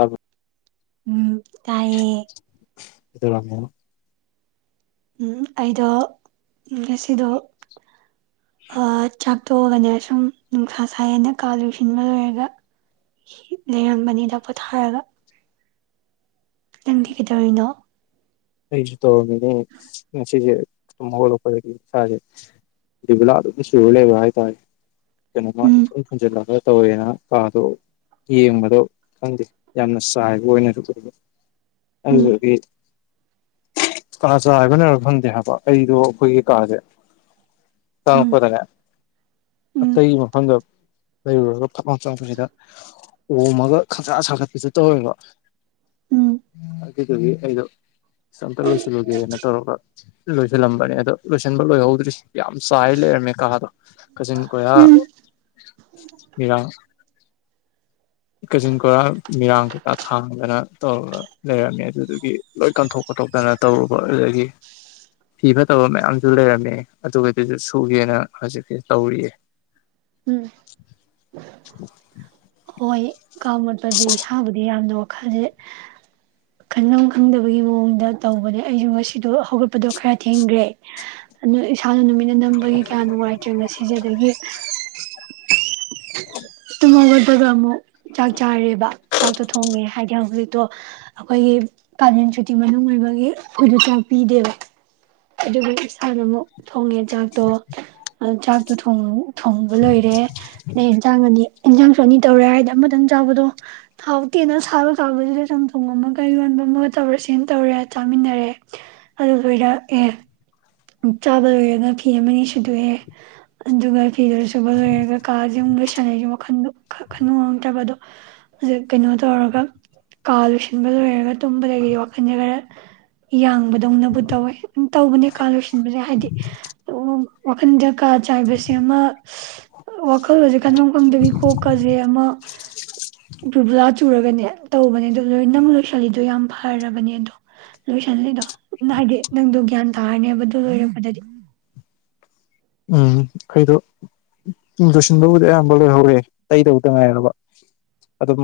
ꯑꯕ ꯎꯝ ꯀꯥꯏꯌꯦ ꯏꯗꯔꯃꯦ ꯎꯝ ꯑꯩꯗꯣ ꯉꯁꯤꯗꯣ ꯆꯥꯛꯇꯣꯛꯑꯒꯅꯦ ꯁꯨꯝ ꯅꯨꯡꯁꯥ ꯁꯥꯏꯑꯦꯅ ꯀꯥ ꯂꯣꯏꯁꯤꯟꯕ ꯂꯣꯏꯔꯒ ꯂꯩꯔꯝꯕꯅꯤꯗ ꯄꯣꯊꯥꯔꯒ ꯅꯪꯗꯤ ꯀꯩꯗꯧꯔꯤꯅꯣ ꯑꯩꯁꯨ ꯇꯧꯔꯝꯃꯤꯅꯦ ꯉꯁꯤꯁꯦꯠꯂꯛꯄꯗꯒꯤ ꯁꯥꯥꯁꯦ ꯕꯂꯥ ꯑꯗꯨꯝ ꯁ ꯂꯩꯕ ꯍꯥꯏꯇꯥꯔꯦ ꯀꯩꯅꯣꯃ ꯏ ꯎꯝ ꯊꯟꯖꯔꯂꯒ ꯇꯧꯋꯦꯅ ꯀꯥꯗꯣ ꯌꯦꯡꯕꯗꯣ ꯈꯪꯗꯦ ꯌꯥꯝꯅ ꯆꯥꯏꯕ ꯑꯣꯏꯅ ꯑꯗꯨ ꯎꯝ ꯑꯣꯏ ꯑ ꯀꯥꯥꯁꯦ ꯍꯥꯏꯕ ꯂꯩꯔ ꯈꯪꯗꯦ ꯍꯥꯏꯕ ꯑꯩꯗꯣ ꯑꯩꯈꯣꯏꯒꯤ ꯀꯥꯁꯦ ꯑ ꯎꯝ ꯐꯗꯒ ꯑ ꯎꯝ ꯍꯪ ꯂꯩꯔꯨꯔꯒ ꯐꯛꯝ ꯆꯄꯁꯤꯗ ꯑꯣꯝꯃꯒ ꯈꯪꯁꯥ ꯁꯥꯒꯠꯄꯁꯨ ꯇꯧꯋꯦꯕ ꯎꯝ ꯑꯗꯨꯗꯨꯒꯤ ꯑꯩꯗꯣ ꯁ ꯑꯝꯇ ꯂꯣꯏꯁꯤꯜꯂꯨꯒꯦꯅ ꯇꯧꯔꯒ ꯂꯣꯏꯁꯤꯜꯂꯝꯕꯅꯦ ꯑꯗꯣ ꯂꯣꯏꯁꯤꯟꯕ ꯂꯣꯏꯍꯧꯗ꯭ꯔꯤꯁꯦ ꯌꯥꯝ ꯆꯥꯏ ꯂꯩꯔꯝꯃꯦ ꯀꯥꯗꯣ ꯀꯥꯆꯤꯟ ꯀꯣꯏꯔꯥ ꯎꯝ ꯃꯤꯔꯥꯡ ꯀꯥꯆꯤꯟ ꯀꯣꯏꯔꯥ ꯃꯤꯔꯥꯡ ꯀꯩꯀꯥ ꯊꯥꯡꯗꯅ ꯇꯧꯔꯒ ꯂꯩꯔꯝꯃꯦ ꯑꯗꯨꯗꯨꯒꯤ ꯂꯣꯏ ꯀꯟꯊꯣꯛ ꯈꯣꯠꯇꯣꯛꯇꯅ ꯇꯧꯔꯨꯕ ꯑꯗꯨꯗꯒꯤ ꯐꯤ ꯐꯠꯇꯕ ꯃꯌꯥꯝꯁꯨ ꯂꯩꯔꯝꯃꯦ ꯑꯗꯨꯒꯗꯨꯁꯨ ꯁꯨꯒꯦꯅ ꯍꯧꯖꯤꯛꯁꯦ ꯇꯧꯔꯤꯑꯦ ꯎꯝ ꯍꯣꯏ ꯀꯥ ꯃꯣꯠꯄꯁꯦ ꯏꯁꯥꯕꯨꯗꯤ ꯌꯥꯝꯅ ꯈꯗꯤꯦ ꯈꯟꯐꯝ ꯈꯪꯗꯕꯒꯤ ꯃꯑꯣꯡꯗ ꯇꯧꯕꯅꯦ ꯑꯩꯁꯨ ꯉꯁꯤꯗꯣ ꯍꯧꯒꯠꯄꯗꯣ ꯈꯔ ꯊꯦꯡꯈ꯭ꯔꯦ ꯑꯗꯨ ꯏꯁꯥꯅ ꯅꯨꯃꯤꯠꯅ ꯅꯝꯕꯒꯤ ꯀꯌꯥ ꯅꯨꯡꯉꯥꯏꯇ꯭ꯔꯦ ꯉꯁꯤꯁꯦ ꯑꯗꯒꯤ ꯇꯃꯒ ꯑꯗꯨꯒꯣꯏ ꯑꯃꯨꯛ ꯆꯥꯛ ꯆꯥꯔꯦꯕ ꯆꯥꯛꯇꯣ ꯊꯣꯡꯉꯦ ꯍꯥꯏꯗꯤ ꯍꯧꯖꯤꯛꯇꯣ ꯑꯩꯈꯣꯏꯒꯤ ꯀꯥꯂꯦꯟ ꯁꯨꯇꯤ ꯃꯅꯨꯡ ꯑꯣꯏꯕꯒꯤ ꯑꯩꯈꯣꯏꯗ ꯆꯥꯛ ꯄꯤꯗꯦꯕ ꯑꯗꯨꯕꯨ ꯏꯁꯥꯅ ꯑꯃꯨꯛ ꯊꯣꯡꯉꯦ ꯆꯥꯛꯇꯣ ꯑ ꯆꯥꯛꯇꯣ ꯊꯣꯡꯉ ꯊꯣꯡꯕ ꯂꯣꯏꯔꯦ ꯑꯗꯩ ꯌꯦꯟꯁꯥꯡ ꯑꯅꯤ ꯏꯟꯖꯥꯡ ꯆꯥꯅꯤ ꯇꯧꯔꯦ ꯍꯥꯏꯗꯤ ꯑꯃꯇꯪ ꯆꯥꯕꯗꯣ ꯊꯥꯎ ꯇꯦꯟꯅ ꯁꯥꯕ ꯀꯥꯕꯁꯤꯗ ꯆꯝꯊꯣꯡ ꯑꯃꯒ ꯌꯣꯟꯕ ꯑꯃꯒ ꯇꯧꯔꯦ ꯁꯤꯅ ꯇꯧꯔꯦ ꯆꯥꯃꯤꯟꯅꯔꯦ ꯑꯗꯨꯗꯨꯣꯏꯔ ꯑꯦ ꯆꯥꯕ ꯂꯣꯏꯔꯒ ꯐꯤ ꯑꯃꯅꯤ ꯁꯨꯗꯣꯛꯑꯦ ꯑꯗꯨꯒ ꯀꯤꯗꯁꯨꯨꯕ ꯀꯥꯖ ꯁꯥꯟꯅꯩꯒꯤ ꯋꯥꯈꯟꯗꯣ ꯈꯟ ꯉꯝꯇꯕ ꯑꯗꯣ ꯍꯧꯖꯤꯛ ꯀꯩꯅꯣ ꯇꯧꯔꯒ ꯀꯥ ꯂꯣꯏꯁꯤꯟꯕ ꯂꯣꯏꯔꯒ ꯇꯨꯝꯕꯗꯒꯤꯗꯤ ꯋꯥꯈꯟꯁꯦ ꯈꯔ ꯌꯥꯡꯕꯗꯧꯅꯕꯨ ꯇꯧꯋꯦ ꯑꯗꯨ ꯇꯧꯕꯅꯦ ꯈꯜꯂꯨꯁꯤ ꯍꯥꯏꯗꯤ ꯋꯥꯈꯟꯗꯖ ꯀꯥ ꯆꯥꯏꯕꯕꯁꯤ ꯑꯃ ꯋꯥꯈꯜꯂꯣꯟꯁꯦ ꯈꯟꯐꯝ ꯈꯪꯗꯕꯤ ꯀꯣꯛꯀꯁꯦ ꯑꯃ ꯭ꯔꯕꯂꯥ ꯆꯨꯔꯒꯅꯦ ꯇꯧꯕꯅꯦ ꯑ ꯂꯣꯏ ꯅꯪ ꯂꯣꯏꯁꯤꯜꯂꯤꯗꯣ ꯌꯥꯝ ꯐꯔꯕꯅꯦ ꯑꯗꯣ ꯂꯣꯏꯁꯜꯂꯤꯗꯣ ꯍꯥꯏꯗꯤ ꯅꯪꯗꯣ ꯒ꯭ꯌꯥꯟ ꯇꯥꯔꯅꯦꯕ ꯗꯤ ꯎꯝ ꯑꯩꯗꯣꯨꯡ ꯂꯣꯏꯁꯤꯟꯕꯕꯨꯗꯤ ꯑꯌꯥꯝꯕ ꯂꯣꯏꯍꯧꯔꯦ ꯇꯩꯗꯕꯨꯗ ꯉꯥꯏꯔꯕ ꯑꯗꯨꯝ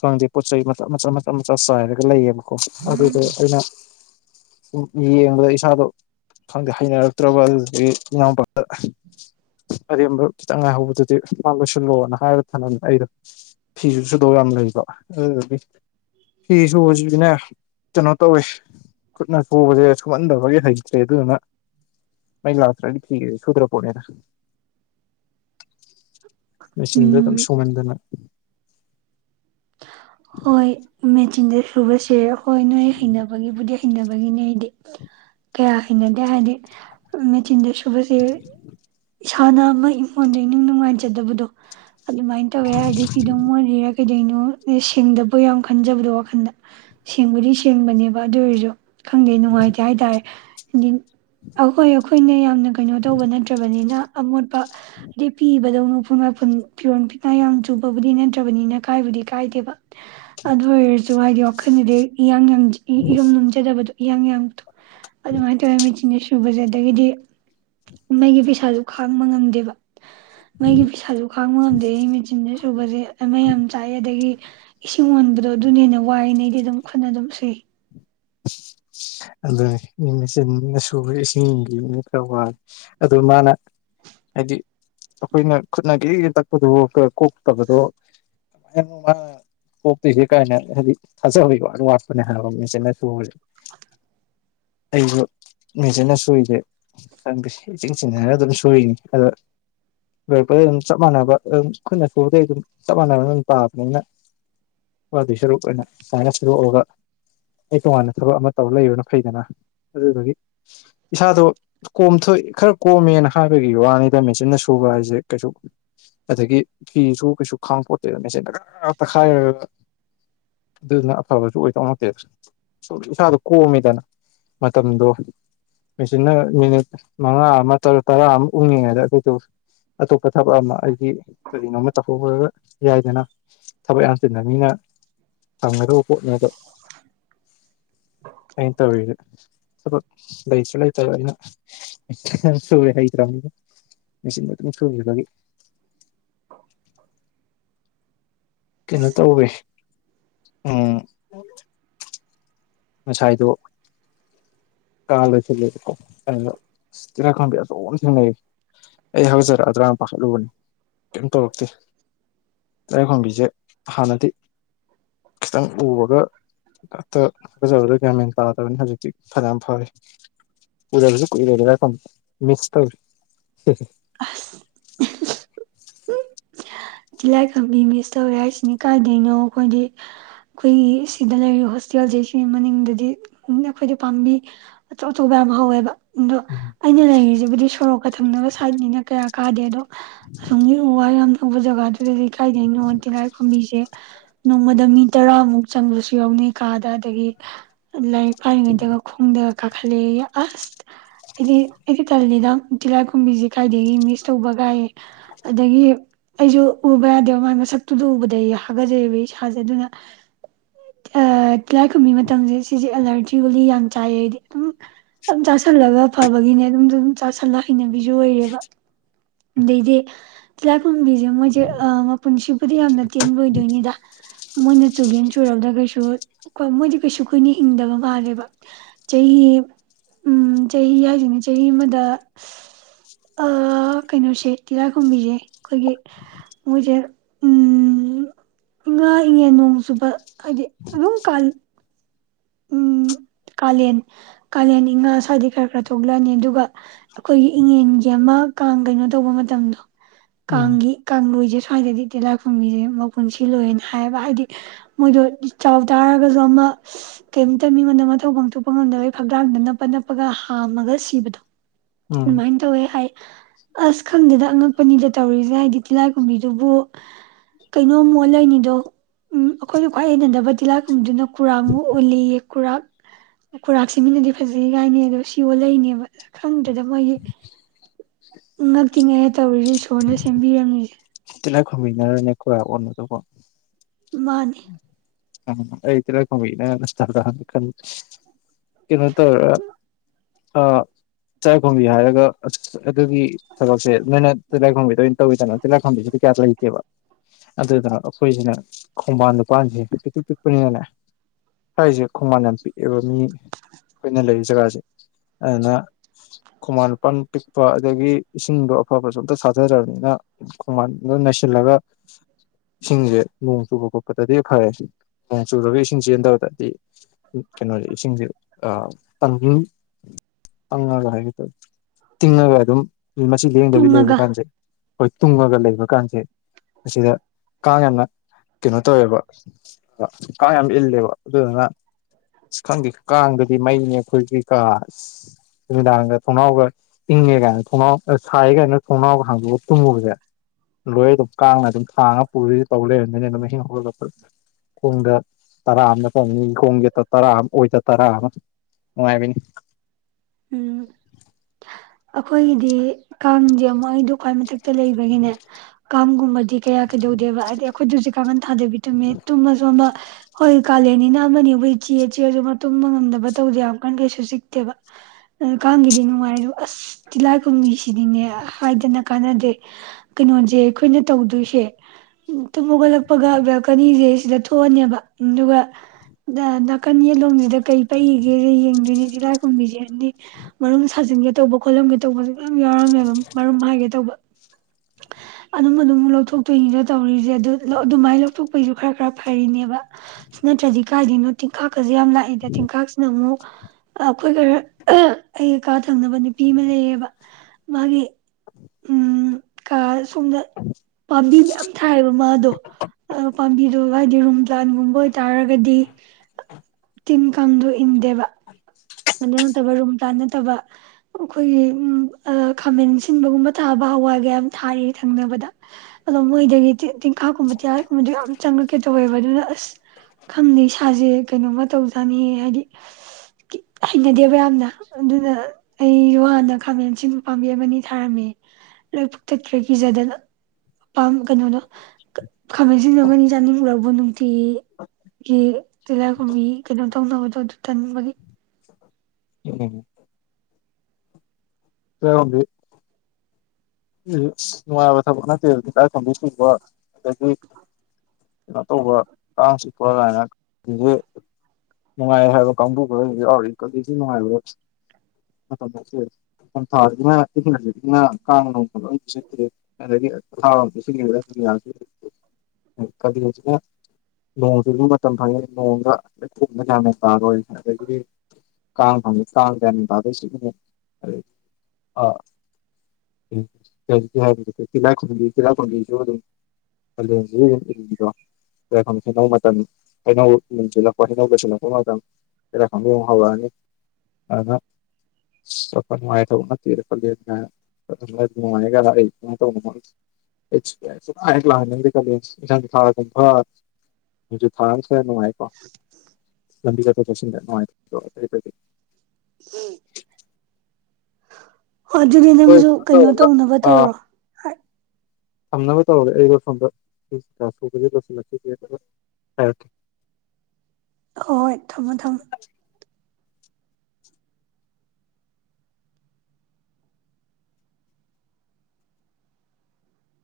ꯈꯪꯗꯦ ꯄꯣꯠ ꯆꯩ ꯃ ꯃꯆꯥ ꯃꯆꯥ ꯃꯆꯥ ꯆꯥꯏꯔꯒ ꯂꯩꯌꯦꯕꯀꯣ ꯑꯗꯨꯗꯣ ꯑꯩꯅ ꯌꯦꯡꯕꯗ ꯏꯁꯥꯗꯣ ꯈꯪꯗꯦ ꯍꯩꯅꯔꯛꯇ꯭ꯔꯕ ꯑꯗꯨꯗꯒꯤ ꯏꯅꯥꯎꯄꯥ ꯑ ꯑꯔꯦꯝꯕ ꯈꯤꯇꯪ ꯉꯥꯏꯍꯧꯕꯗꯨꯗꯤ ꯃꯥ ꯂꯣꯏꯁꯤꯜꯂꯣꯅ ꯍꯥꯏꯔꯒ ꯊꯝꯂꯝꯃꯦ ꯑꯩꯗꯣ ꯐꯤꯁꯨ ꯁꯨꯗꯧ ꯌꯥꯝ ꯂꯩꯕ ꯑꯗꯨꯗꯒꯤ ꯐꯤ ꯁꯨꯕꯁꯤꯅꯦ ꯀꯩꯅꯣ ꯇꯧꯋꯦ ꯈꯨꯠꯅ ꯁꯨꯕꯁꯦ ꯁꯨꯝꯍꯟꯗꯕꯒꯤ ꯍꯩꯇ꯭ꯔꯦ ꯑꯗꯨꯗꯨꯅ ꯃꯩ ꯂꯥꯛꯇ꯭ꯔꯗꯤ ꯁꯨꯗ꯭ꯔ ꯄꯨꯅꯤ ꯃ ꯆꯗ ꯑꯗꯨꯝ ꯎꯝ ꯁꯨꯃꯟꯗꯅ ꯍꯣꯏ ꯃꯦꯆꯤꯟꯗ ꯁꯁꯦ ꯍꯣꯏ ꯅꯣꯏ ꯍꯩꯅꯕꯒꯤꯕꯨꯗꯤ ꯍꯩꯅꯅꯕꯒꯤꯅꯦ ꯑꯩꯗꯤ ꯀꯌꯥ ꯍꯩꯅꯗꯦ ꯍꯥꯏꯗꯤ ꯃꯦꯆꯤꯟꯗ ꯁꯨꯕꯁꯦ ꯏꯁꯥꯅ ꯑꯃ ꯑꯩꯉꯣꯟꯗ ꯏꯅꯨꯡ ꯅꯨꯡꯉꯥꯏꯖꯗꯕꯗꯣ ꯑꯗꯨꯃꯥꯏꯅ ꯇꯧꯋꯦ ꯍꯥꯏꯗꯤ ꯐꯤꯗꯧ ꯃꯅꯤꯔ ꯀꯔꯤꯅꯣ ꯦꯡꯗꯕꯨ ꯌꯥꯝ ꯈꯟꯖꯕꯗꯣ ꯋꯥꯈꯟꯗ ꯦꯡꯕꯨꯗꯤ ꯁꯦꯡꯕꯅꯦꯕ ꯑꯗꯨ ꯑꯣꯏꯔꯁꯨ ꯈꯪꯗꯦ ꯅꯨꯡꯉꯥꯏꯇꯦ ꯍꯥꯏꯇꯥꯔꯦ ꯍꯥꯏ ꯑꯈꯣꯏ ꯑꯩꯈꯣꯏꯅ ꯌꯥꯝꯅ ꯀꯩꯅꯣ ꯇꯧꯕ ꯅꯠꯇ꯭ꯔꯕꯅꯤꯅ ꯑꯃꯃꯨꯗ ꯔ ꯐꯤ ꯕꯗꯧ ꯃꯄꯨ ꯃꯄꯨꯟ ꯐꯤꯔꯣꯟ ꯐꯤꯛꯅꯥ ꯌꯥꯝ ꯆꯨꯕꯕꯨꯗꯤ ꯅꯠꯇ꯭ꯔꯕꯅꯤꯅ ꯀꯥꯏꯕꯨꯗꯤ ꯀꯥꯏꯗꯦꯕ ꯑꯗꯨ ꯑꯣꯏꯔꯁꯨ ꯍꯥꯏꯗꯤ ꯋꯥꯈꯜꯗꯗꯤ ꯏꯌꯥꯡ ꯌꯥꯝꯗ ꯌꯨꯝ ꯃꯝꯖꯗꯕꯗꯨ ꯏꯡꯌꯥꯡ ꯑꯗꯨ ꯃꯥꯥꯏꯔ ꯆꯤꯡ ꯁꯨꯕꯁꯦꯗꯒꯤꯗꯤ ꯃꯩꯒꯤ ꯄꯩꯁꯥꯁꯨ ꯈꯥꯡꯕ ꯉꯝꯗꯦꯕ ꯃꯩꯒꯤ ꯄꯩꯁꯥꯁꯨ ꯈꯥꯡꯕ ꯉꯝꯗꯦ ꯑꯩ ꯃꯦꯆꯤꯟꯗ ꯁꯨꯕꯁꯦ ꯑꯃ ꯌꯥꯝ ꯆꯥꯏ ꯑꯗꯒꯤ ꯏꯁꯤꯡ ꯑꯣꯟꯕꯗꯣ ꯑꯗꯨꯅ ꯍꯦꯟꯅ ꯋꯥꯏꯉꯩꯗꯤ ꯑꯗꯨꯝ ꯈꯨꯠꯅ ꯑꯗꯨꯝ ꯁꯨꯏ ꯑꯗꯨ ꯃꯦꯆꯤꯟꯅ ꯁꯨꯕ ꯏꯁꯤꯡꯒꯤꯅꯤ ꯈꯔ ꯋꯥꯔꯦ ꯑꯗꯨ ꯃꯥꯅ ꯍꯥꯏꯗꯤ ꯑꯩꯈꯣꯏꯅ ꯈꯨꯠꯅꯒꯤ ꯇꯛꯄꯗꯣ ꯀꯣꯛꯇꯕꯗꯣ ꯀꯃꯥꯏꯅ ꯃꯥ ꯀꯣꯛꯇꯣꯏꯁꯦ ꯀꯥꯏꯅ ꯍꯥꯏꯗꯤ ꯊꯥꯖꯕꯒꯤ ꯋꯥ ꯋꯥꯠꯄꯅꯦ ꯍꯥꯏꯕ ꯃꯦꯆꯤꯟꯅ ꯁꯨꯕꯁꯦ ꯑꯩꯁꯨ ꯃꯦꯖꯟꯅ ꯁꯨꯔꯤꯗꯦ ꯈꯪꯗꯁꯦ ꯏꯁꯤꯡ ꯆꯤꯖꯅ ꯑꯗꯨꯝ ꯁꯨꯔꯤꯅꯤ ꯑꯗ ꯂꯣꯏꯔꯛꯄꯗ ꯑꯗꯨꯝ ꯆꯞ ꯃꯥꯟꯅꯕ ꯑꯗꯨꯝ ꯈꯨꯠꯅ ꯈꯨꯨꯕꯗꯩ ꯑꯗꯨꯝ ꯆꯞ ꯃꯥꯟꯅꯕ ꯑꯗꯨꯝ ꯄꯥꯕꯅꯤꯅ ꯋꯥꯗꯨ ꯁꯔꯨꯛ ꯑꯣꯏꯅ ꯁꯨꯃꯥꯏꯅ ꯁꯨꯔꯣꯛꯑꯒ ꯑꯩ ꯇꯣꯉꯥꯟꯅ ꯊꯕꯛ ꯑꯃ ꯇꯧ ꯂꯩꯕꯅ ꯐꯩꯗꯅ ꯑꯗꯨꯗꯒꯤ ꯏꯁꯥꯗꯣ ꯀꯣꯝꯊꯣꯛꯏ ꯈꯔ ꯀꯣꯝꯃꯦꯅ ꯍꯥꯏꯕꯒꯤ ꯋꯥꯅꯤꯗ ꯃꯦꯆꯤꯟꯅ ꯁꯨꯕ ꯍꯥꯏꯁꯦ ꯀꯩꯁꯨ ꯑꯗꯒꯤ ꯐꯤꯁꯨ ꯀꯩꯁꯨ ꯈꯥꯡꯕ ꯈꯣꯠꯇꯦꯗ ꯃꯦꯆꯤꯟꯗ ꯈ ꯉꯥꯛ ꯇꯛꯈꯥꯏꯔꯒ ꯑꯗꯨꯗꯨꯅ ꯑꯐꯕꯁꯨ ꯑꯣꯏꯗꯧꯅꯛꯇꯦ ꯏꯁꯥꯗꯣ ꯀꯣꯝꯃꯤꯗꯅ ꯃꯇꯝꯗꯣ ꯃꯦꯆꯤꯟꯅ ꯃꯤꯅꯤꯠ ꯃꯉꯥ ꯑꯃ ꯇꯔꯥ ꯑꯃ ꯎꯪꯉꯉꯩꯗ ꯑꯗꯨꯗꯇ ꯊꯕꯛ ꯑꯃ ꯑꯩꯒꯤ ꯀꯔꯤꯅꯣꯃ ꯇꯧꯊꯒ ꯌꯥꯏꯗꯅ ꯊꯕꯛ ꯌꯥꯝꯁꯤꯤꯕ ꯃꯤꯅ ꯐꯝꯒꯗꯕ ꯄꯣꯠꯅꯦ ꯑꯗꯣ ꯑꯩꯅ ꯇꯧꯔꯤꯁ ꯂꯩꯁꯨ ꯂꯩꯇꯕ ꯑꯩꯅ ꯁꯨꯦ ꯍꯩꯇ꯭ꯔꯅꯤ ꯃꯦꯆꯤꯟ ꯑꯗꯨ ꯁꯨꯈꯤꯕꯒꯤ ꯀꯩꯅꯣ ꯇꯧꯋꯦ ꯎꯝ ꯉꯁꯥꯏꯗꯣ ꯀ ꯂꯣꯏꯁꯤꯜꯂꯕꯀꯣ ꯑꯗꯨꯩꯅ ꯇꯤꯔ ꯈꯪꯕꯤ ꯑꯗꯨꯣꯝ ꯊꯦꯡꯅꯩ ꯑꯩ ꯍꯧꯖꯔꯛꯑꯗ꯭ꯔꯥ ꯄꯥꯈꯠꯂꯨꯕꯅꯤ ꯀꯔꯤꯝ ꯇꯧꯔꯛꯇꯦ ꯂꯥꯏꯈꯪꯕꯤꯁꯦ ꯍꯥꯟꯅꯗꯤ ꯈꯤꯇꯪ ꯎꯕꯒ ꯍꯇ ꯐꯒꯖꯕꯗꯣ ꯀꯌꯥꯝꯃꯦꯟ ꯇꯥꯗꯕꯅꯤ ꯍꯧꯖꯤꯛ ꯐꯔꯝ ꯐꯔꯦꯖꯁꯨ ꯀꯨꯏꯔ ꯀ ꯃꯤꯁ ꯇꯧꯔꯤ ꯑꯁ ꯇꯤꯂꯥꯏ ꯈꯥꯝꯕꯤ ꯃꯤꯁ ꯇꯧꯋꯦ ꯍꯥꯏꯁꯤꯅꯤ ꯀꯥꯏꯗꯩꯅꯣ ꯑꯩꯈꯣꯏꯗꯤ ꯑꯩꯈꯣꯏꯒꯤ ꯁꯤꯗ ꯂꯩꯔꯤꯕ ꯍꯣꯁꯇꯦꯜꯁꯦ ꯁꯤ ꯃꯅꯤꯡꯗꯗꯤ ꯑꯩꯈꯣꯏꯗꯤ ꯄꯥꯝꯕꯤ ꯑꯆꯧꯞ ꯑꯆꯣꯞꯄ ꯌꯥꯝ ꯍꯧꯋꯦꯕ ꯑꯗꯣ ꯎꯝ ꯑꯩꯅ ꯂꯩꯔꯤꯁꯤꯕꯨꯗꯤ ꯁꯣꯔꯣꯛꯀ ꯊꯪꯅꯕ ꯁꯥꯏꯠꯅꯤꯅ ꯀꯌꯥ ꯀꯥꯗꯦꯗꯣ ꯑꯨꯡꯒꯤ ꯎ ꯋꯥ ꯌꯥꯝ ꯕꯨꯖꯣ ꯑꯗꯨꯒ ꯑꯗꯨꯗꯗꯤ ꯀꯥꯏꯗꯦ ꯅꯉꯣꯟꯇꯤꯂꯥꯏ ꯐꯣꯝꯕꯤꯁꯦ ꯅꯣꯡꯃꯗ ꯃꯤ ꯇꯔꯥꯃꯨꯛ ꯆꯪꯕꯁꯨ ꯌꯥꯎꯅꯤ ꯀꯥꯗ ꯑꯗꯒꯤ ꯂꯥꯏꯔꯤꯛ ꯄꯥꯏꯔꯤꯉꯩꯗꯒ ꯈꯣꯡꯗ ꯀꯥꯈꯠꯂꯛꯑꯦ ꯑꯁ ꯑꯩꯗꯤ ꯑꯩꯗꯤ ꯇꯜꯂꯤꯗ ꯇꯤꯜꯍꯥ ꯀꯨꯝꯕꯤꯁꯦ ꯀꯥꯏꯗꯒꯤ ꯃꯤꯁ ꯇꯧꯕ ꯀꯥꯏ ꯑꯗꯒꯤ ꯑꯩꯁꯨ ꯎꯕ ꯌꯥꯗꯦꯕ ꯃꯥꯒꯤ ꯃꯁꯛꯇꯨꯗ ꯎꯕꯗ ꯑꯩ ꯍꯥꯒꯠꯖꯩꯕ ꯏꯁꯥꯁꯦ ꯑꯗꯨꯅ ꯇꯤꯂꯥꯏꯈꯨꯝꯕꯤ ꯃꯇꯝꯁꯦ ꯁꯤꯁꯦ ꯑꯦꯂꯔꯖꯤꯒꯜꯂꯤ ꯌꯥꯝ ꯆꯥꯏꯌꯦ ꯑꯩꯗꯤ ꯑꯗꯨꯝ ꯑꯗꯨꯝ ꯆꯥꯥꯁꯜꯂꯒ ꯐꯕꯒꯤꯅꯦ ꯑꯗꯨꯝ ꯑꯗꯨꯝ ꯆꯥꯁꯜꯂ ꯍꯩꯅꯕꯤꯁꯨ ꯑꯣꯏꯔꯦꯕ ꯑꯗꯩꯗꯤ ꯇꯤꯍꯥꯏꯈꯨꯝꯕꯤꯁꯦ ꯦ ꯃꯣꯏꯁꯦ ꯃꯄꯨꯟꯁꯤꯕꯨꯨꯗꯤ ꯌꯥꯝꯅ ꯇꯦꯟꯕ ꯑꯣꯏꯗꯣꯏꯅꯤꯗ ꯃꯣꯏꯅ ꯆꯨꯒꯦꯝ ꯆꯨꯔꯕꯗ ꯀꯩꯁꯨ ꯃꯣꯏꯗꯤꯦ ꯀꯩꯁꯨ ꯀꯨꯏꯅ ꯍꯤꯡꯗꯕ ꯃꯥꯜꯂꯦꯕ ꯆꯍꯤ ꯎ ꯆꯍꯤ ꯍꯥꯏꯁꯤꯅꯦ ꯆꯍꯤ ꯑꯃꯗ ꯀꯩꯅꯣꯁꯦ ꯇꯤꯔꯥꯈꯣꯕꯤꯁꯦ ꯑꯩꯈꯣꯏꯒꯤ ꯃꯣꯏꯁꯦ ꯎꯝ ꯉꯥ ꯏꯉꯟ ꯅꯣꯡ ꯆꯨꯕ ꯍꯥꯏꯗꯤ ꯑꯗꯨꯝ ꯀ ꯎꯝ ꯀꯥꯂꯦꯟ ꯀꯥꯂꯦꯟ ꯏ ꯉꯥ ꯁ꯭ꯋꯥꯏꯗꯗꯤ ꯈꯔ ꯈꯔ ꯊꯣꯛꯂꯛꯑꯅꯤ ꯑꯗꯨꯒ ꯑꯩꯈꯣꯏꯒꯤ ꯏꯉꯦꯟꯒꯤ ꯑꯃ ꯀꯥꯡ ꯀꯩꯅꯣ ꯇꯧꯕ ꯃꯇꯝꯗꯣ ꯎꯝ ꯀꯪꯤ ꯀꯨ ꯦ ꯁ꯭ꯋꯥꯏꯗꯗꯤ ꯇꯤꯂꯥꯏꯈꯨꯝꯕꯤꯁꯦ ꯃ ꯄꯨꯟꯁꯤꯂꯣꯏꯅ ꯍꯥꯏꯌꯦꯕ ꯍꯥꯏꯗꯤ ꯃꯣꯏꯗꯣ ꯆꯥꯎ ꯇꯥꯔꯒꯁꯨ ꯑꯃ ꯀꯩꯝꯇ ꯃꯤꯉꯣꯟꯗ ꯃꯊꯧ ꯄꯥꯡꯊꯣꯛꯄ ꯉꯝꯗꯕꯩ ꯐꯛꯗꯥꯡꯗ ꯅꯞꯄ ꯅꯞꯄꯒ ꯍꯥꯝꯃꯒ ꯁꯤꯕꯗꯣ ꯎꯝ ꯑꯗꯨꯃꯥꯏꯅ ꯇꯧꯋꯦ ꯍꯥꯏ ꯑꯁ ꯈꯪꯗꯦꯗ ꯀꯄꯅꯤꯗ ꯇꯧꯔꯤꯁꯦ ꯍꯥꯏꯗꯤ ꯇꯤꯜꯍꯥ ꯀꯨꯝꯕꯤꯗꯨꯕꯨ ꯀꯩꯅꯣꯝꯃꯨꯛ ꯑꯣ ꯂꯩꯅꯤꯗꯣ ꯎꯝ ꯑꯩꯈꯣꯏꯅ ꯈ꯭ꯋꯥꯏ ꯍꯩꯅꯗꯕ ꯇꯤꯍꯥꯏ ꯀꯨꯝꯕꯤꯗꯨꯅ ꯈꯨꯔꯥꯡꯨꯛ ꯎꯜꯂꯤꯌꯦ ꯈꯨꯔꯥꯛ ꯈꯨꯨꯔꯥꯛꯁꯤ ꯃꯤꯅꯗꯤ ꯐꯖꯩ ꯀꯥꯏꯅ ꯑꯗꯣ ꯁꯤꯌꯣ ꯂꯩꯅꯦꯕ ꯈꯪꯗꯗ ꯃꯣꯏꯒꯤ ꯉꯛꯇꯤꯉꯩ ꯇꯧꯔꯤꯁꯦ ꯏꯁꯣꯔꯅ ꯁꯦꯝꯕꯤꯔꯝꯃꯤꯁꯦ ꯇꯅꯈꯣꯏꯃꯤꯅꯔꯅ ꯈꯣꯏꯋꯥ ꯑꯣꯅ ꯇꯄ ꯃꯥꯅꯤ ꯎꯝ ꯑꯩ ꯇꯤꯜꯍꯥꯈꯣꯝꯕꯤꯅ ꯈꯦ ꯀꯩꯅꯣ ꯇꯧꯔꯒ ꯇꯤꯔꯥꯏꯈꯣꯕꯤ ꯍꯥꯏꯔꯒ ꯑꯗꯨꯒꯤ ꯊꯕꯛꯁꯦ ꯅꯣꯏꯅ ꯇꯤꯜꯂꯥꯏꯈꯣꯝꯕꯤꯗ ꯑꯣꯏꯅ ꯇꯧꯋꯤꯗꯅ ꯇꯤꯜꯍꯥꯈꯣꯝꯕꯤꯁꯤꯗꯤ ꯀꯌꯥ ꯂꯩꯇꯦꯕ ꯑꯗꯨꯅ ꯑꯩꯈꯣꯏꯁꯤꯅ ꯈꯣꯡꯕꯥꯟ ꯄꯥꯟꯁꯦ ꯄꯤꯛꯇꯤ ꯄꯤꯛꯄꯅꯤꯅꯅꯦ ꯍꯥꯏꯔꯤꯁꯦ ꯈꯣꯡꯕꯥꯟ ꯌꯥꯝ ꯄꯤꯛꯑꯦꯕ ꯃꯤ ꯑꯩꯈꯣꯏꯅ ꯂꯩ ꯖꯒꯥꯁꯦ ꯑꯗꯨꯅ ꯈꯣꯡꯕꯥꯟ ꯂꯄꯥꯟ ꯄꯤꯛꯄ ꯑꯗꯒꯤ ꯏꯁꯤꯡꯗꯣ ꯑꯐꯕꯁꯨ ꯑꯝꯇ ꯊꯥꯗꯔꯕꯅꯤꯅ ꯈꯣꯡꯕꯥꯟꯗ ꯅꯩꯁꯤꯜꯂꯒ ꯏꯁꯤꯡꯁꯦ ꯅꯣꯡ ꯆꯨꯕ ꯈꯣꯠꯄꯗꯗꯤ ꯐꯔꯦ ꯅꯣꯡ ꯆꯨꯔꯒ ꯏꯁꯤꯡ ꯆꯦꯟꯗꯕꯗꯗꯤ ꯀꯩꯅꯣꯁꯦ ꯏꯁꯤꯡꯁꯦ ꯇꯪꯉꯒ ꯍꯥꯏꯒꯦ ꯇꯧꯋꯦ ꯇꯤꯡꯉꯒ ꯑꯗꯨꯝ ꯃꯁꯤ ꯂꯦꯡꯗꯕꯤ ꯂꯩꯕ ꯇꯨꯡꯉꯒ ꯀꯥꯟꯖꯩ ꯑꯩꯈꯣꯏ ꯇꯨꯡꯉꯒ ꯂꯩꯕ ꯀꯥꯟꯁꯦ ꯑꯁꯤꯗ ꯀꯥꯡ ꯌꯥꯝꯅ ꯀꯩꯅꯣ ꯇꯧꯋꯦꯕ ꯀꯥꯡ ꯌꯥꯝ ꯏꯜꯂꯦꯕ ꯑꯗꯨꯗꯨꯅ ꯈꯪꯗꯦ ꯀꯥꯡꯗꯗꯤ ꯃꯩꯅꯦ ꯑꯩꯈꯣꯏꯒꯤ ꯀ ꯅꯨꯃꯤꯗꯥꯡꯒ ꯊꯣꯡꯅꯥꯎꯒ ꯏꯪꯉꯦ ꯀꯥꯏꯅ ꯊꯣꯡꯅꯥꯎ ꯁꯥꯏ ꯀꯥꯏꯅ ꯊꯣꯡꯅꯥꯎꯒ ꯍꯥꯡꯗꯣꯛꯑꯒ ꯇꯨꯝꯉꯨꯕꯁꯦ ꯂꯣꯏ ꯑꯗꯨꯝ ꯀꯥꯡꯅ ꯑꯗꯨꯝ ꯁꯥꯡꯉꯒ ꯄꯨꯔꯗꯤ ꯇꯧ ꯂꯩꯔꯕꯅꯤꯅ ꯑꯗꯨꯝ ꯈꯣꯡꯗ ꯇꯔꯥ ꯑꯃꯗ ꯐꯣꯡꯅꯤ ꯈꯣꯡꯒꯤ ꯇꯔꯥ ꯑꯣꯏꯗ ꯇꯔꯥ ꯑꯃ ꯅꯨꯡꯉꯥꯏꯕꯅꯤ ꯎꯝ ꯑꯩꯈꯣꯏꯒꯤꯗꯤ ꯀꯥꯡꯁꯦ ꯑꯃꯨꯛ ꯑꯩꯗ‌ꯣ ꯃꯊꯛꯇ ꯂꯩꯒꯤꯅꯦ ꯒꯨꯝꯕꯥꯗꯤ ꯀꯌꯥ ꯀꯩꯗꯧꯗꯦꯕ ꯍꯥꯏꯗꯤ ꯑꯩꯈꯣꯏꯗꯁꯨ ꯀꯥꯡꯒꯟ ꯊꯥꯗꯕꯤ ꯇꯨꯝꯃꯦ ꯇꯨꯝꯃꯁꯨ ꯑꯃ ꯍꯣꯏ ꯀꯥꯂꯦꯟꯅꯤꯅ ꯑꯃꯅꯤꯕꯨ ꯏ ꯆꯦ ꯆꯦꯁꯨ ꯇꯨꯝꯕ ꯉꯝꯗꯕ ꯇꯧꯗꯦ ꯌꯥꯝ ꯀꯟ ꯀꯩꯁꯨ ꯆꯤꯛꯇꯦꯕ ꯀꯥꯡꯒꯤꯗꯤ ꯅꯨꯡꯉꯥꯏꯔꯗꯨ ꯑꯁ ꯇꯤꯜꯂꯥꯏ ꯀꯨꯝꯃꯤꯁꯤ ꯁꯤꯅꯤꯡꯉꯦ ꯍꯥꯏꯗꯅ ꯀꯥꯟꯅꯗꯦ ꯀꯩꯅꯣꯁꯦ ꯑꯩꯈꯣꯏꯅ ꯇꯧꯗꯣꯏꯁꯦ ꯇꯨꯝꯃꯒꯠꯂꯛꯄꯒ ꯕꯦꯜꯀꯅꯤꯁꯦ ꯁꯤꯗ ꯊꯣꯛꯑꯅꯦꯕ ꯑꯗꯨꯒ ꯅꯥꯀꯟ ꯌꯦꯟꯂꯣꯝꯁꯤꯗ ꯀꯩ ꯄꯩꯒꯦꯁꯦ ꯌꯦꯡꯗꯣꯏꯅꯦ ꯁꯤ ꯂ ꯐꯝꯕꯤꯁꯦ ꯍꯥꯏꯗꯤ ꯃꯔꯨꯝ ꯁꯥꯖꯤꯟꯒꯦ ꯇꯧꯕ ꯈꯣꯠꯂꯝꯒꯦ ꯇꯧꯕꯁꯨ ꯌꯥꯝ ꯌꯥꯎꯔꯝꯃꯦꯕ ꯃꯔꯨꯝ ꯍꯥꯏꯒꯦ ꯇꯧꯕ ꯑꯗꯨꯝ ꯑꯗꯨꯝ ꯑꯃꯨꯛ ꯂꯧꯊꯣꯛꯇꯣꯏꯅꯤꯗ ꯇꯧꯔꯤꯁꯦ ꯑꯗꯨ ꯑꯗꯨꯃꯥꯏꯅ ꯂꯧꯊꯣꯛꯄꯩꯁꯨ ꯈꯔ ꯈꯔ ꯐꯔꯤꯅꯦꯕ ꯅꯠꯇ꯭ꯔꯗꯤ ꯀꯥꯏꯗꯅꯣ ꯇꯦꯡꯈꯥꯛꯀꯁꯦ ꯌꯥꯝ ꯂꯥꯛꯏꯗ ꯇꯦꯡꯀꯥꯛꯁꯤꯅ ꯑꯃꯨꯛ ꯑꯩꯈꯣꯏꯒꯔ ꯑꯩꯀꯥ ꯊꯪꯅꯕ ꯅꯨꯄꯤ ꯑꯃ ꯂꯩꯌꯦꯕ ꯃꯥꯒꯤ ꯎꯝ ꯀꯥ ꯁꯣꯝꯗ ꯄꯥꯝꯕꯤ ꯃꯌꯥꯝ ꯊꯥꯏꯔꯌꯦꯕ ꯃꯥꯗꯣ ꯑ ꯄꯥꯝꯕꯤꯗꯣ ꯍꯥꯏꯗꯤ ꯔꯨꯝ ꯄ꯭ꯂꯥꯟꯒꯨꯝꯕ ꯑꯣꯏꯇꯥꯔꯒꯗꯤ ꯇꯤꯟ ꯀꯥꯡꯗꯣ ꯏꯟꯗꯦꯕ ꯑꯗꯨ ꯅꯠꯇꯕ ꯔꯨꯝꯇꯥꯟ ꯅꯠꯇꯕ ꯑꯩꯈꯣꯏꯒꯤ ꯎ ꯈꯥꯃꯦꯟ ꯁꯤꯟꯕꯒꯨꯝꯕ ꯊꯥꯕ ꯍꯋꯥꯏꯒꯌꯥ ꯌꯥꯝ ꯊꯥꯔꯤ ꯊꯪꯅꯕꯗ ꯑꯗꯣ ꯃꯣꯏꯗꯒꯤ ꯇꯦꯡꯈꯥꯀꯨꯝꯕ ꯇꯤꯍꯥꯏꯒꯨꯝꯕꯗꯣ ꯌꯥꯝ ꯆꯪꯉꯛꯀꯦ ꯇꯧꯋꯦꯕ ꯑꯗꯨꯅ ꯑꯁ ꯈꯪꯗꯦ ꯏꯁꯥꯁꯦ ꯀꯩꯅꯣꯝꯃ ꯇꯧꯖꯥꯅꯤ ꯍꯥꯏꯗꯤ ꯍꯩꯅꯗꯦꯕ ꯌꯥꯝꯅ ꯑꯗꯨꯅ ꯑꯩꯁꯨꯣ ꯍꯥꯟꯅ ꯈꯥꯃꯦꯟ ꯑꯁꯤꯟꯕꯨ ꯄꯥꯝꯕꯤ ꯑꯃꯅꯤ ꯊꯥꯔꯝꯃꯤ ꯂꯣꯏ ꯄꯨꯛꯆꯠꯈ꯭ꯔꯦ ꯀꯤꯖꯗꯅ ꯀꯩꯅꯣꯗꯣ ꯈꯥꯃꯦꯟꯁꯤꯡꯗꯨꯣ ꯑꯃꯅꯤ ꯆꯥꯅꯤꯡꯕꯔꯧꯕ ꯅꯨꯡꯇꯤꯒꯤ ꯇꯤꯜꯍꯥꯈꯣꯕꯤ ꯀꯩꯅꯣ ꯇꯧꯅꯕꯗꯣ ꯑꯗꯨ ꯇꯟꯕꯒꯤ ꯎꯝ ꯁꯦꯝꯕꯤ ꯅꯨꯡꯉꯥꯏꯕ ꯊꯕꯛ ꯅꯠꯇꯦ ꯑꯗꯨꯀꯥꯏ ꯐꯣꯝꯕꯤ ꯁꯨꯕ ꯑꯗꯒꯤ ꯀꯩꯅꯣ ꯇꯧꯕ ꯀꯥꯡ ꯆꯤꯛꯄ ꯑꯗꯨꯏꯗꯤ ꯍꯧꯁꯦ ꯅꯨꯡꯉꯥꯏ ꯍꯥꯏꯕ ꯀꯥꯡꯕꯨꯒ ꯌꯥꯎꯔꯤꯏ ꯀꯖꯤꯒꯤ ꯅꯨꯡꯉꯥꯏꯕ ꯃꯇꯝꯦ ꯅꯤꯡꯊꯊꯥꯅ ꯏꯅ ꯀꯥꯡꯅꯨꯡ ꯦ ꯑꯗꯒꯤ ꯄꯊꯥꯕꯣꯝ ꯁꯤꯖꯤꯗ꯭ꯔꯥ ꯑꯗꯨꯌꯥ ꯀꯗꯤꯁꯤꯅ ꯅꯣꯡꯁꯨ ꯑꯗꯨꯝ ꯃꯇꯝ ꯐꯪꯉꯦ ꯅꯣꯡꯗ ꯊꯣꯡꯗ ꯌꯥꯝꯦꯟ ꯇꯥꯔꯣꯏ ꯑꯗꯒꯤ ꯀꯥꯡ ꯐꯪꯉꯤ ꯀꯥꯡꯗ ꯌꯥꯝ ꯃꯦꯟ ꯇꯥꯗꯣꯏ ꯁꯤꯖꯤꯉ ꯑꯗꯒꯤ [inaudible] [inaudible] ꯑꯗꯨꯗꯤ ꯍꯣꯏ ꯅꯪꯁꯨ ꯀꯩꯅꯣ ꯇꯧꯔꯒ ꯇꯧꯅꯕ ꯑꯥ ꯇꯧꯔꯣ ꯊꯝꯅꯕ ꯇꯧꯔꯒꯦ ꯑꯩꯗꯣ ꯁꯣꯝꯗ [unintelligible] ꯂꯣꯏꯁꯤꯜꯂꯒ ꯍꯥꯏꯔꯛꯀꯦ ꯍꯣꯏ ꯊꯝꯃꯣ ꯊꯝꯃꯣ